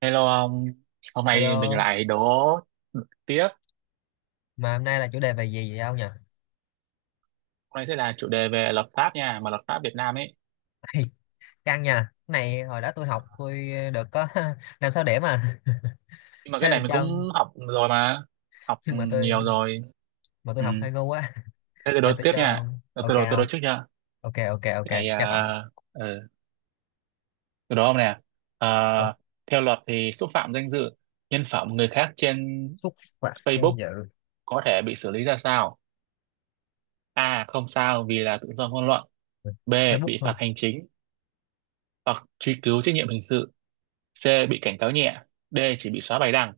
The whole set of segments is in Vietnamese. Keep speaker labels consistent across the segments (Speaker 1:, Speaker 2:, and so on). Speaker 1: Hello ông, hôm nay mình
Speaker 2: Hello,
Speaker 1: lại đố tiếp.
Speaker 2: mà hôm nay là chủ đề về gì vậy ông nhỉ?
Speaker 1: Hôm nay sẽ là chủ đề về luật pháp nha, mà luật pháp Việt Nam ấy.
Speaker 2: Ê, căng nha. Cái này hồi đó tôi học, được có 5 6 điểm à.
Speaker 1: Nhưng mà cái
Speaker 2: Thế
Speaker 1: này
Speaker 2: tôi
Speaker 1: mình
Speaker 2: cho ông,
Speaker 1: cũng học rồi mà, học
Speaker 2: nhưng mà tôi
Speaker 1: nhiều rồi.
Speaker 2: mà tôi
Speaker 1: Ừ.
Speaker 2: học hơi ngu quá.
Speaker 1: Thế tôi đố
Speaker 2: Thôi tôi
Speaker 1: tiếp
Speaker 2: cho
Speaker 1: nha.
Speaker 2: ông. Ok
Speaker 1: Tôi đố
Speaker 2: không?
Speaker 1: trước nha.
Speaker 2: Ok ok ok,
Speaker 1: Cái này,
Speaker 2: chấp ông.
Speaker 1: ừ, tôi đố ông nè. À,
Speaker 2: Ờ,
Speaker 1: Theo luật thì xúc phạm danh dự, nhân phẩm người khác trên
Speaker 2: xúc phạm danh
Speaker 1: Facebook
Speaker 2: dự.
Speaker 1: có thể bị xử lý ra sao? A. Không sao vì là tự do ngôn luận. B.
Speaker 2: Facebook
Speaker 1: Bị
Speaker 2: thôi.
Speaker 1: phạt hành chính hoặc truy cứu trách nhiệm hình sự. C bị cảnh cáo nhẹ. D chỉ bị xóa bài đăng.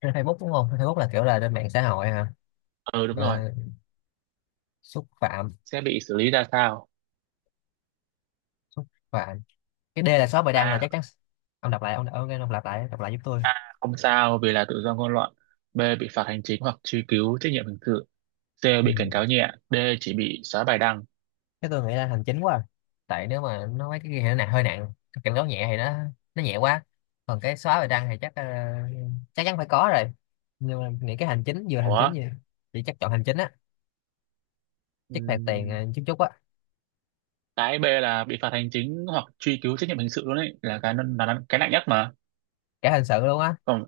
Speaker 2: Trên Facebook đúng không? Facebook là kiểu là trên mạng xã hội hả?
Speaker 1: Ừ đúng rồi.
Speaker 2: Ờ, xúc phạm,
Speaker 1: Sẽ bị xử lý ra sao?
Speaker 2: xúc phạm. Cái D là shop bài đăng là
Speaker 1: A
Speaker 2: chắc chắn. Ông đọc lại, ông đọc lại giúp tôi.
Speaker 1: không sao vì là tự do ngôn luận, B bị phạt hành chính hoặc truy cứu trách nhiệm hình sự, C
Speaker 2: Ừ.
Speaker 1: bị cảnh cáo nhẹ, D chỉ bị xóa bài đăng.
Speaker 2: Thế tôi nghĩ là hành chính quá à. Tại nếu mà nó mấy cái kia thì nó hơi nặng. Cái cảnh cáo nhẹ thì nó nhẹ quá, còn cái xóa bài đăng thì chắc chắc chắn phải có rồi, nhưng mà nghĩ cái hành chính, vừa hành chính
Speaker 1: Ủa?
Speaker 2: gì chỉ chắc chọn hành chính á, chắc phạt tiền
Speaker 1: ừm,
Speaker 2: chút chút á.
Speaker 1: cái B là bị phạt hành chính hoặc truy cứu trách nhiệm hình sự luôn ấy, là cái nặng nhất mà.
Speaker 2: Cả hình sự luôn á.
Speaker 1: Còn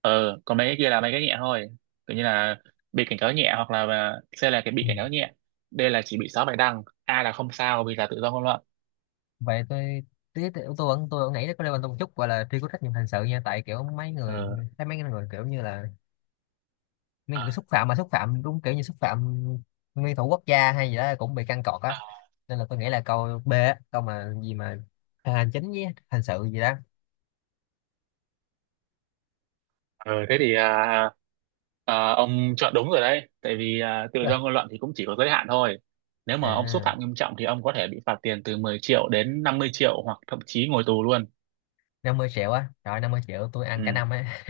Speaker 1: còn mấy cái kia là mấy cái nhẹ thôi, kiểu như là bị cảnh cáo nhẹ hoặc là C là cái bị
Speaker 2: Ừ.
Speaker 1: cảnh cáo nhẹ, D là chỉ bị xóa bài đăng, A là không sao vì là tự do ngôn luận.
Speaker 2: Vậy tôi tí tí- tôi vẫn nghĩ có liên quan tới một chút gọi là truy cứu trách nhiệm hình sự nha, tại kiểu mấy người
Speaker 1: Ờ
Speaker 2: thấy mấy người kiểu như là nên cứ
Speaker 1: ờ.
Speaker 2: xúc phạm, mà xúc phạm đúng kiểu như xúc phạm nguyên thủ quốc gia hay gì đó cũng bị căng cọt á. Nên là tôi nghĩ là câu B á, câu mà gì mà hành chính với hành sự gì đó.
Speaker 1: Ờ, thế thì à, à, Ông chọn đúng rồi đấy, tại vì tự do
Speaker 2: à,
Speaker 1: ngôn luận thì cũng chỉ có giới hạn thôi. Nếu mà ông xúc
Speaker 2: à,
Speaker 1: phạm nghiêm trọng thì ông có thể bị phạt tiền từ 10 triệu đến 50 triệu hoặc thậm chí ngồi tù luôn.
Speaker 2: 50 triệu á, rồi 50 triệu tôi ăn cả
Speaker 1: Ừ.
Speaker 2: năm á.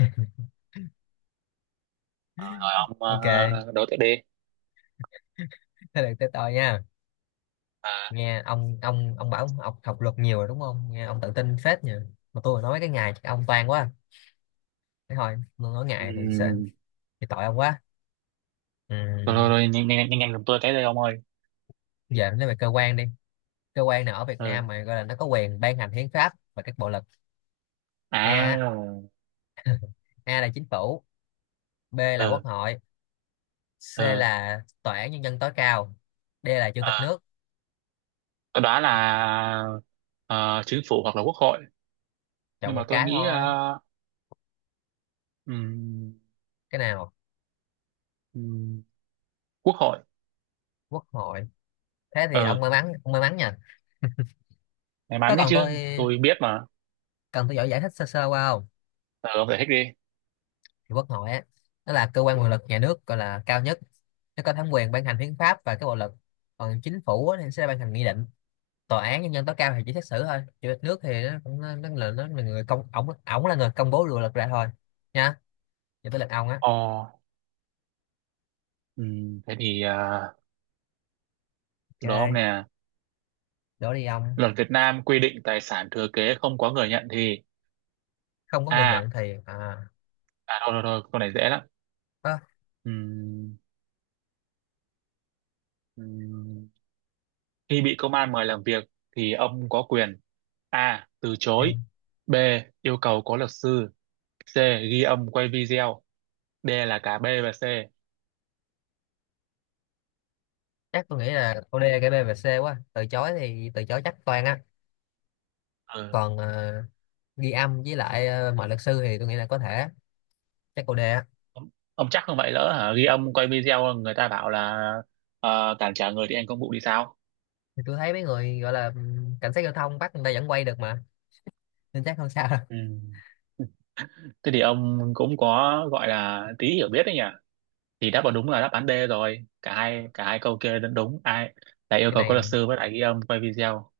Speaker 1: Ờ, rồi ông
Speaker 2: Ok, thế
Speaker 1: đối tiếp đi.
Speaker 2: được tới tôi nha.
Speaker 1: à,
Speaker 2: Nghe ông bảo ông học, học luật nhiều rồi đúng không, nghe ông tự tin phết nhỉ. Mà tôi nói cái ngày chắc ông toan quá, thế thôi tôi nói ngày thì sợ
Speaker 1: ừ.
Speaker 2: thì tội ông quá.
Speaker 1: Rồi, rồi,
Speaker 2: Ừ,
Speaker 1: rồi nhanh nhanh nhanh nhanh giùm tôi cái đây ông ơi.
Speaker 2: giờ nói về cơ quan đi. Cơ quan nào ở Việt Nam
Speaker 1: Ừ.
Speaker 2: mà gọi là nó có quyền ban hành hiến pháp và các bộ luật? a á,
Speaker 1: À.
Speaker 2: A là chính phủ, B là quốc
Speaker 1: Ừ.
Speaker 2: hội, C
Speaker 1: Ừ.
Speaker 2: là tòa án nhân dân tối cao, D là chủ tịch
Speaker 1: À,
Speaker 2: nước.
Speaker 1: tôi đoán là chính phủ hoặc là quốc hội,
Speaker 2: Chọn
Speaker 1: nhưng
Speaker 2: một
Speaker 1: mà tôi
Speaker 2: cái
Speaker 1: nghĩ
Speaker 2: thôi.
Speaker 1: ừm,
Speaker 2: Cái nào?
Speaker 1: ừm, quốc hội.
Speaker 2: Quốc hội. Thế thì
Speaker 1: Ừ.
Speaker 2: ông may mắn nha.
Speaker 1: May
Speaker 2: Có
Speaker 1: mắn ấy
Speaker 2: cần
Speaker 1: chứ,
Speaker 2: tôi
Speaker 1: tôi biết mà.
Speaker 2: Cần tôi giỏi giải thích sơ sơ qua không?
Speaker 1: Ờ, ông giải thích đi.
Speaker 2: Thì quốc hội á, nó là cơ quan quyền lực nhà nước gọi là cao nhất. Nó có thẩm quyền ban hành hiến pháp và các bộ luật. Còn chính phủ á, thì sẽ ban hành nghị định. Tòa án nhân dân tối cao thì chỉ xét xử thôi. Chủ tịch nước thì nó cũng nó là người công ổng ổng là người công bố luật ra thôi. Nha. Giờ tới lượt ông á.
Speaker 1: Ờ, ừ, thế thì à, Từ đó ông
Speaker 2: Ok,
Speaker 1: nè.
Speaker 2: đổ đi ông.
Speaker 1: Luật Việt Nam quy định tài sản thừa kế không có người nhận thì...
Speaker 2: Không có người
Speaker 1: À,
Speaker 2: nhận thì à,
Speaker 1: à thôi thôi thôi, câu này dễ lắm.
Speaker 2: ơ,
Speaker 1: Ừm, ừm, Khi bị công an mời làm việc thì ông có quyền A. Từ chối,
Speaker 2: em
Speaker 1: B. Yêu cầu có luật sư, C. Ghi âm quay video, D là cả B và C.
Speaker 2: chắc tôi nghĩ là câu D, cái B và C quá. Từ chối thì từ chối chắc toàn á,
Speaker 1: Ừ.
Speaker 2: còn ghi âm với lại mọi luật sư thì tôi nghĩ là có thể, chắc câu D á.
Speaker 1: Ông, ông chắc không vậy lỡ hả? Ghi âm quay video người ta bảo là cản trở người thi hành công vụ thì sao?
Speaker 2: Thì tôi thấy mấy người gọi là cảnh sát giao thông bắt người ta vẫn quay được mà, nên chắc không sao đâu.
Speaker 1: Ừ. Thế thì ông cũng có gọi là tí hiểu biết đấy nhỉ? Thì đáp vào đúng là đáp án D rồi. Cả hai câu kia đúng, đúng. Ai là yêu
Speaker 2: Cái
Speaker 1: cầu có
Speaker 2: này,
Speaker 1: luật sư với lại ghi âm quay video.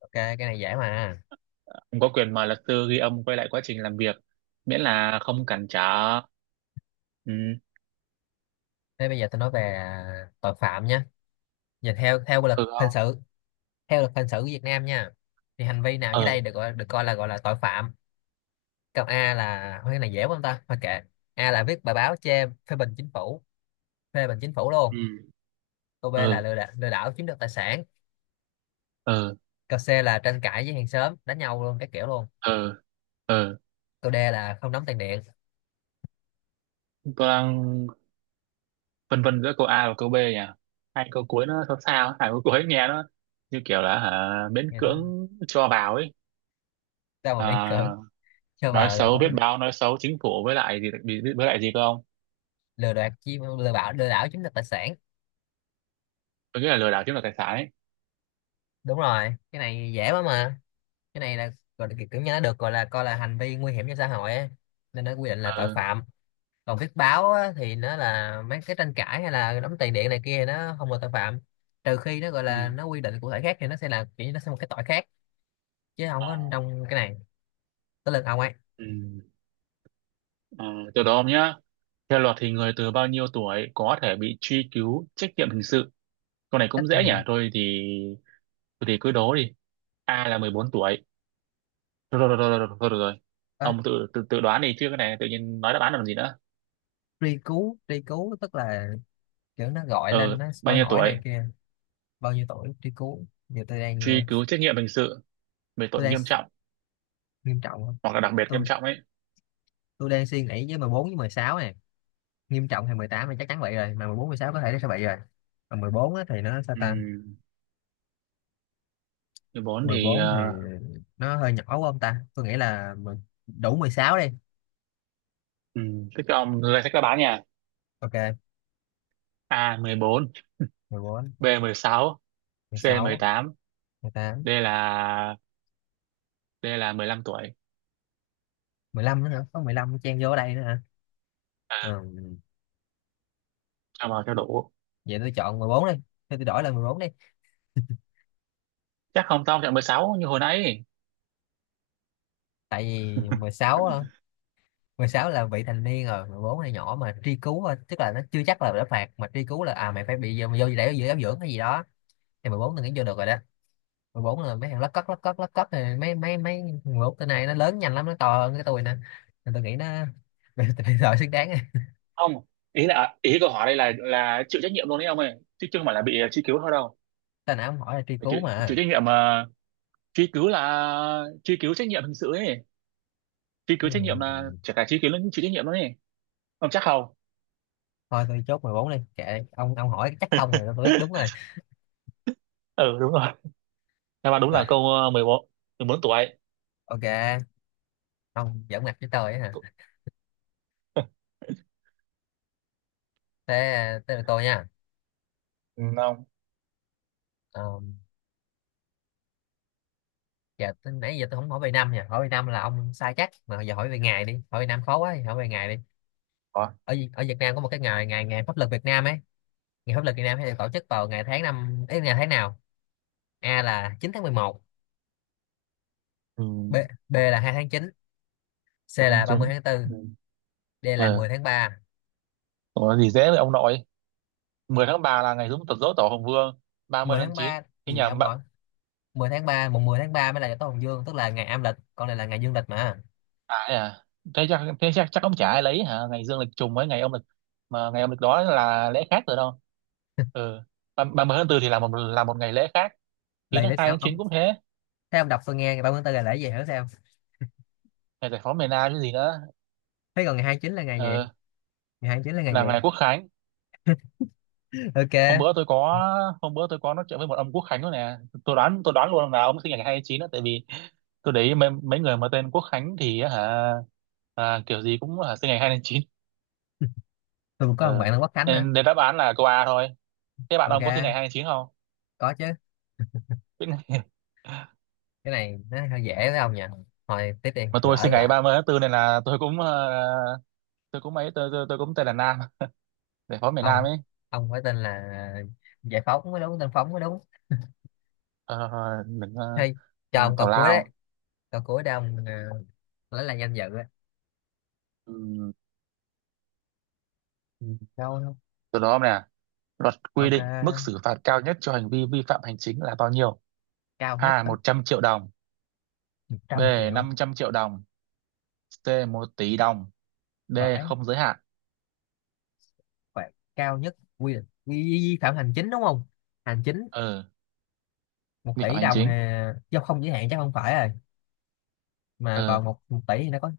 Speaker 2: ok cái này dễ mà.
Speaker 1: Ông có quyền mời luật sư ghi âm quay lại quá trình làm việc miễn là không cản trở. Ừ.
Speaker 2: Thế bây giờ tôi nói về tội phạm nhé. Nhìn theo theo luật
Speaker 1: Ừ
Speaker 2: hình
Speaker 1: không?
Speaker 2: sự, theo luật hình sự của Việt Nam nha, thì hành vi nào dưới
Speaker 1: Ừ.
Speaker 2: đây được gọi được coi là gọi là tội phạm? Câu A là, thôi cái này dễ quá không ta, thôi kệ. A là viết bài báo chê phê bình chính phủ, phê bình chính phủ luôn.
Speaker 1: Ừ.
Speaker 2: Câu B là
Speaker 1: Ừ.
Speaker 2: lừa đảo chiếm đoạt tài sản.
Speaker 1: Ừ.
Speaker 2: Câu C là tranh cãi với hàng xóm đánh nhau luôn các kiểu luôn.
Speaker 1: Ừ. Ừ.
Speaker 2: Câu D là không đóng tiền điện.
Speaker 1: Tôi đang phân vân giữa câu A và câu B nhỉ? Hai câu cuối nó sao sao, hai câu cuối nghe nó như kiểu là hả, miễn
Speaker 2: Nghe nó
Speaker 1: cưỡng cho vào ấy.
Speaker 2: sao mà miễn
Speaker 1: À,
Speaker 2: cưỡng cho
Speaker 1: nói
Speaker 2: vào là
Speaker 1: xấu
Speaker 2: có.
Speaker 1: biết báo nói xấu chính phủ với lại gì, với lại gì cơ ông?
Speaker 2: Lừa đảo chiếm, lừa bảo, lừa đảo chiếm đoạt tài sản,
Speaker 1: Tôi nghĩ là lừa đảo chiếm đoạt tài sản ấy.
Speaker 2: đúng rồi cái này dễ quá mà. Cái này là gọi là kiểu như nó được gọi là coi là hành vi nguy hiểm cho xã hội á, nên nó quy định là tội
Speaker 1: Ừ.
Speaker 2: phạm. Còn viết báo á, thì nó là mấy cái tranh cãi hay là đóng tiền điện này kia thì nó không là tội phạm, trừ khi nó gọi
Speaker 1: Ừ.
Speaker 2: là nó quy định cụ thể khác thì nó sẽ là kiểu như nó sẽ một cái tội khác, chứ không có
Speaker 1: Ờ,
Speaker 2: trong cái này. Tới lượt ông ấy.
Speaker 1: ừ Ờ, từ đó ông nhá. Theo luật thì người từ bao nhiêu tuổi có thể bị truy cứu trách nhiệm hình sự? Câu này cũng
Speaker 2: Trách
Speaker 1: dễ nhỉ,
Speaker 2: nhiệm,
Speaker 1: thôi thì cứ đố đi. A là 14 tuổi. Rồi rồi rồi rồi rồi, rồi, rồi,
Speaker 2: à,
Speaker 1: ông tự, tự tự đoán đi chứ cái này tự nhiên nói đáp án làm gì nữa.
Speaker 2: truy cứu tức là kiểu nó gọi lên
Speaker 1: Ừ
Speaker 2: nó
Speaker 1: bao
Speaker 2: hỏi
Speaker 1: nhiêu
Speaker 2: hỏi này
Speaker 1: tuổi
Speaker 2: kia. Bao nhiêu tuổi truy cứu, giờ tôi đang
Speaker 1: truy cứu trách nhiệm hình sự về
Speaker 2: tôi
Speaker 1: tội
Speaker 2: đang,
Speaker 1: nghiêm trọng
Speaker 2: nghiêm trọng không,
Speaker 1: hoặc là đặc biệt nghiêm
Speaker 2: tôi
Speaker 1: trọng ấy.
Speaker 2: tôi đang suy nghĩ với 14 với 16 này. Nghiêm trọng thì 18 thì chắc chắn vậy rồi, mà 14 16 có thể nó sẽ vậy rồi. Mà 14 á, thì nó sao
Speaker 1: Ừ
Speaker 2: ta.
Speaker 1: 14
Speaker 2: Mười
Speaker 1: thì
Speaker 2: bốn thì nó hơi nhỏ quá không ta, tôi nghĩ là đủ 16 đi.
Speaker 1: ừ, thế các ông danh sách đáp án nha.
Speaker 2: Ok.
Speaker 1: A mười bốn, B mười sáu, C mười tám,
Speaker 2: 14 16
Speaker 1: D là D là 15 tuổi.
Speaker 2: 15 nữa hả, có 15 chen vô ở đây nữa hả.
Speaker 1: À,
Speaker 2: Ừ.
Speaker 1: cho vào cho đủ.
Speaker 2: Vậy tôi chọn 14 đi. Thôi tôi đổi là 14 đi.
Speaker 1: Chắc không, tao chọn 16 như hồi nãy.
Speaker 2: Tại vì 16 á, 16 là vị thành niên rồi, 14 là nhỏ mà truy cứu thôi, tức là nó chưa chắc là đã phạt, mà truy cứu là, à mày phải bị vô vô để vô giáo dưỡng hay gì đó, thì 14 tôi nghĩ vô được rồi đó. 14 là mấy thằng lất cất lất cất lất cất này, mấy mấy mấy 14 tên này nó lớn nhanh lắm, nó to hơn cái tôi nè, nên tôi nghĩ nó bây giờ xứng đáng rồi.
Speaker 1: Không, ý là ý câu hỏi đây là chịu trách nhiệm luôn đấy ông ơi, chứ chứ không phải là bị truy cứu thôi đâu.
Speaker 2: Tên nào ông hỏi là truy
Speaker 1: Phải
Speaker 2: cứu
Speaker 1: chịu, chịu
Speaker 2: mà.
Speaker 1: trách nhiệm mà. Truy cứu là truy cứu trách nhiệm hình sự ấy. Truy cứu trách nhiệm là
Speaker 2: Ừ.
Speaker 1: chả cả truy cứu lẫn chịu trách nhiệm luôn ấy. Ông chắc không?
Speaker 2: Thôi tôi chốt 14 đi, kệ ông hỏi chắc không rồi tôi biết đúng rồi,
Speaker 1: Ừ đúng rồi. Đáp án đúng
Speaker 2: rồi.
Speaker 1: là câu mười bốn, mười bốn tuổi.
Speaker 2: Ok. Ông giỡn mặt với tôi á hả. Thế tới lượt tôi nha.
Speaker 1: Ừ, không.
Speaker 2: Ờ, dạ tới- nãy giờ tôi không hỏi về năm nha, hỏi về năm là ông sai chắc, mà giờ hỏi về ngày đi, hỏi về năm khó quá thì hỏi về ngày đi.
Speaker 1: Ủa?
Speaker 2: Ở ở Việt Nam có một cái ngày, ngày pháp luật Việt Nam ấy, ngày pháp luật Việt Nam hay được tổ chức vào ngày tháng năm ấy, ngày tháng nào? A là 9 tháng 11,
Speaker 1: Ừ.
Speaker 2: B B là 2 tháng 9, C
Speaker 1: Tháng
Speaker 2: là 30
Speaker 1: chín.
Speaker 2: tháng tư,
Speaker 1: Ừ.
Speaker 2: D là mười
Speaker 1: Ờ
Speaker 2: tháng ba,
Speaker 1: có gì dễ vậy ông nội. 10 tháng 3 là ngày đúng tật dỗ tổ Hùng Vương, 30
Speaker 2: Mười
Speaker 1: tháng
Speaker 2: tháng
Speaker 1: 9
Speaker 2: 3
Speaker 1: cái
Speaker 2: gì
Speaker 1: nhà
Speaker 2: ông
Speaker 1: bạn.
Speaker 2: nội. 10 tháng 3, mùng 10 tháng 3 mới là Tết Hồng Dương, tức là ngày âm lịch, còn này là ngày dương lịch mà.
Speaker 1: Phải à? Thế chắc thế chắc chắc ông chả ai lấy hả ngày dương lịch trùng với ngày âm lịch, mà ngày âm lịch đó là lễ khác rồi đâu. Ừ ba mươi tháng tư thì là một ngày lễ khác. Chín
Speaker 2: Lầy
Speaker 1: tháng
Speaker 2: lịch
Speaker 1: hai,
Speaker 2: ông
Speaker 1: tháng 9
Speaker 2: ông
Speaker 1: cũng thế.
Speaker 2: Thấy ông đọc tôi nghe, ngày 30 tháng 4 là lễ gì hiểu sao?
Speaker 1: Ngày giải phóng miền Nam cái gì nữa.
Speaker 2: Thế còn ngày 29 là ngày gì?
Speaker 1: Ừ
Speaker 2: Ngày 29 là ngày gì?
Speaker 1: là ngày Quốc Khánh.
Speaker 2: Ok.
Speaker 1: Hôm bữa tôi có hôm bữa tôi có nói chuyện với một ông Quốc Khánh đó nè. Tôi đoán luôn là ông sinh ngày 29 đó, tại vì tôi để ý mấy người mà tên Quốc Khánh thì á hả, à, kiểu gì cũng hả sinh ngày 2 tháng chín.
Speaker 2: Tôi cũng có một
Speaker 1: Ờ.
Speaker 2: bạn là Quốc Khánh nữa.
Speaker 1: Nên để đáp án là câu A thôi. Thế bạn ông có sinh ngày
Speaker 2: Ok,
Speaker 1: hai tháng chín không?
Speaker 2: có chứ.
Speaker 1: Biết ngay.
Speaker 2: Cái này nó hơi dễ với ông nhỉ, thôi tiếp đi
Speaker 1: Mà
Speaker 2: tôi
Speaker 1: tôi
Speaker 2: lỡ
Speaker 1: sinh ngày
Speaker 2: là.
Speaker 1: 30 tháng tư nên là tôi cũng tôi cũng tên là Nam, để phó miền Nam
Speaker 2: ông
Speaker 1: ấy.
Speaker 2: ông phải tên là giải phóng mới đúng, tên phóng mới đúng.
Speaker 1: Ờ, đừng ờ,
Speaker 2: Hay cho
Speaker 1: ờ,
Speaker 2: ông câu
Speaker 1: Tào
Speaker 2: cuối đấy,
Speaker 1: lao.
Speaker 2: câu cuối để ông lấy lại danh dự ấy.
Speaker 1: Ừ. Ừ.
Speaker 2: Cao không?
Speaker 1: Từ đó nè, luật quy
Speaker 2: Ok,
Speaker 1: định mức xử phạt cao nhất cho hành vi vi phạm hành chính là bao nhiêu?
Speaker 2: cao nhất
Speaker 1: A
Speaker 2: đó.
Speaker 1: 100 triệu đồng,
Speaker 2: Một
Speaker 1: B
Speaker 2: trăm triệu.
Speaker 1: 500 triệu đồng, C một tỷ đồng, D
Speaker 2: Vãi,
Speaker 1: không giới hạn.
Speaker 2: phạt cao nhất quy định vi vi phạm hành chính đúng không? Hành chính.
Speaker 1: Ờ
Speaker 2: Một
Speaker 1: vi phạm
Speaker 2: tỷ
Speaker 1: hành
Speaker 2: đồng
Speaker 1: chính.
Speaker 2: hà, do không giới hạn chắc không phải rồi. Mà
Speaker 1: Ờ.
Speaker 2: còn một một tỷ thì nó có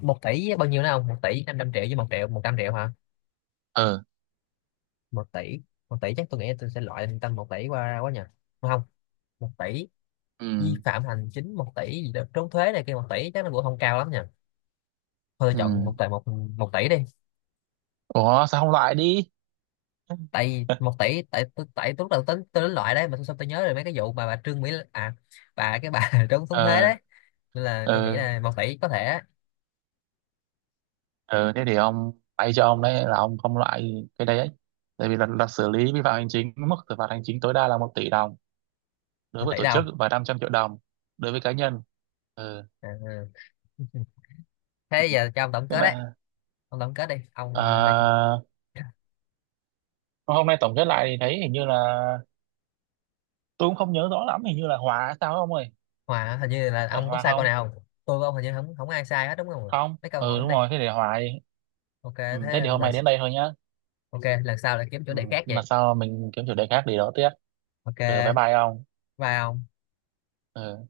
Speaker 2: một tỷ với bao nhiêu nữa không? 1 tỷ 500 triệu với 1 triệu 100 triệu hả?
Speaker 1: Ờ.
Speaker 2: Một tỷ. Một tỷ chắc tôi nghĩ là tôi sẽ loại tầm một tỷ qua ra quá nhỉ. Đúng không, một tỷ,
Speaker 1: Ừ.
Speaker 2: vi phạm hành chính một tỷ gì đó trốn thuế này kia, một tỷ chắc nó cũng không cao lắm nhỉ. Thôi tôi
Speaker 1: Ừ.
Speaker 2: chọn một tỷ, một một tỷ đi.
Speaker 1: Ủa sao không loại đi?
Speaker 2: Tại một tỷ tại tôi- Tại tôi lúc đầu tính tôi đến loại đấy, mà xong tôi nhớ rồi mấy cái vụ mà bà Trương Mỹ Lan, bà cái bà trốn trốn thuế
Speaker 1: Ờ.
Speaker 2: đấy, nên là
Speaker 1: Ờ.
Speaker 2: tôi nghĩ là một tỷ có thể á.
Speaker 1: Ờ thế thì ông bay cho ông đấy là ông không loại cái đấy ấy. Tại vì là xử lý vi phạm hành chính mức xử phạt hành chính tối đa là một tỷ đồng đối
Speaker 2: Một
Speaker 1: với
Speaker 2: tỷ
Speaker 1: tổ chức
Speaker 2: đâu.
Speaker 1: và 500 triệu đồng đối với cá nhân. Ờ
Speaker 2: Ừ. Thế giờ cho ông tổng
Speaker 1: tức
Speaker 2: kết đấy,
Speaker 1: là
Speaker 2: ông tổng kết đi ông ra cho-
Speaker 1: à, hôm nay tổng kết lại thì thấy hình như là tôi cũng không nhớ rõ lắm, hình như là hòa hay sao không ơi?
Speaker 2: Hòa, hình như là
Speaker 1: Phải
Speaker 2: ông có
Speaker 1: hòa
Speaker 2: sai câu
Speaker 1: không?
Speaker 2: nào không, tôi với ông hình như không không ai sai hết đúng không ạ?
Speaker 1: Không
Speaker 2: Mấy câu hỏi
Speaker 1: ừ
Speaker 2: hôm
Speaker 1: đúng
Speaker 2: nay,
Speaker 1: rồi, thế để hòa đi.
Speaker 2: ok.
Speaker 1: Ừ, thế
Speaker 2: Thế
Speaker 1: thì hôm nay đến đây thôi nhá.
Speaker 2: ok lần sau lại kiếm chủ
Speaker 1: Ừ.
Speaker 2: đề khác
Speaker 1: Lần
Speaker 2: vậy.
Speaker 1: sau mình kiếm chủ đề khác để đó tiếp. Ừ bye
Speaker 2: Ok,
Speaker 1: bye ông.
Speaker 2: bye ông.
Speaker 1: Ừ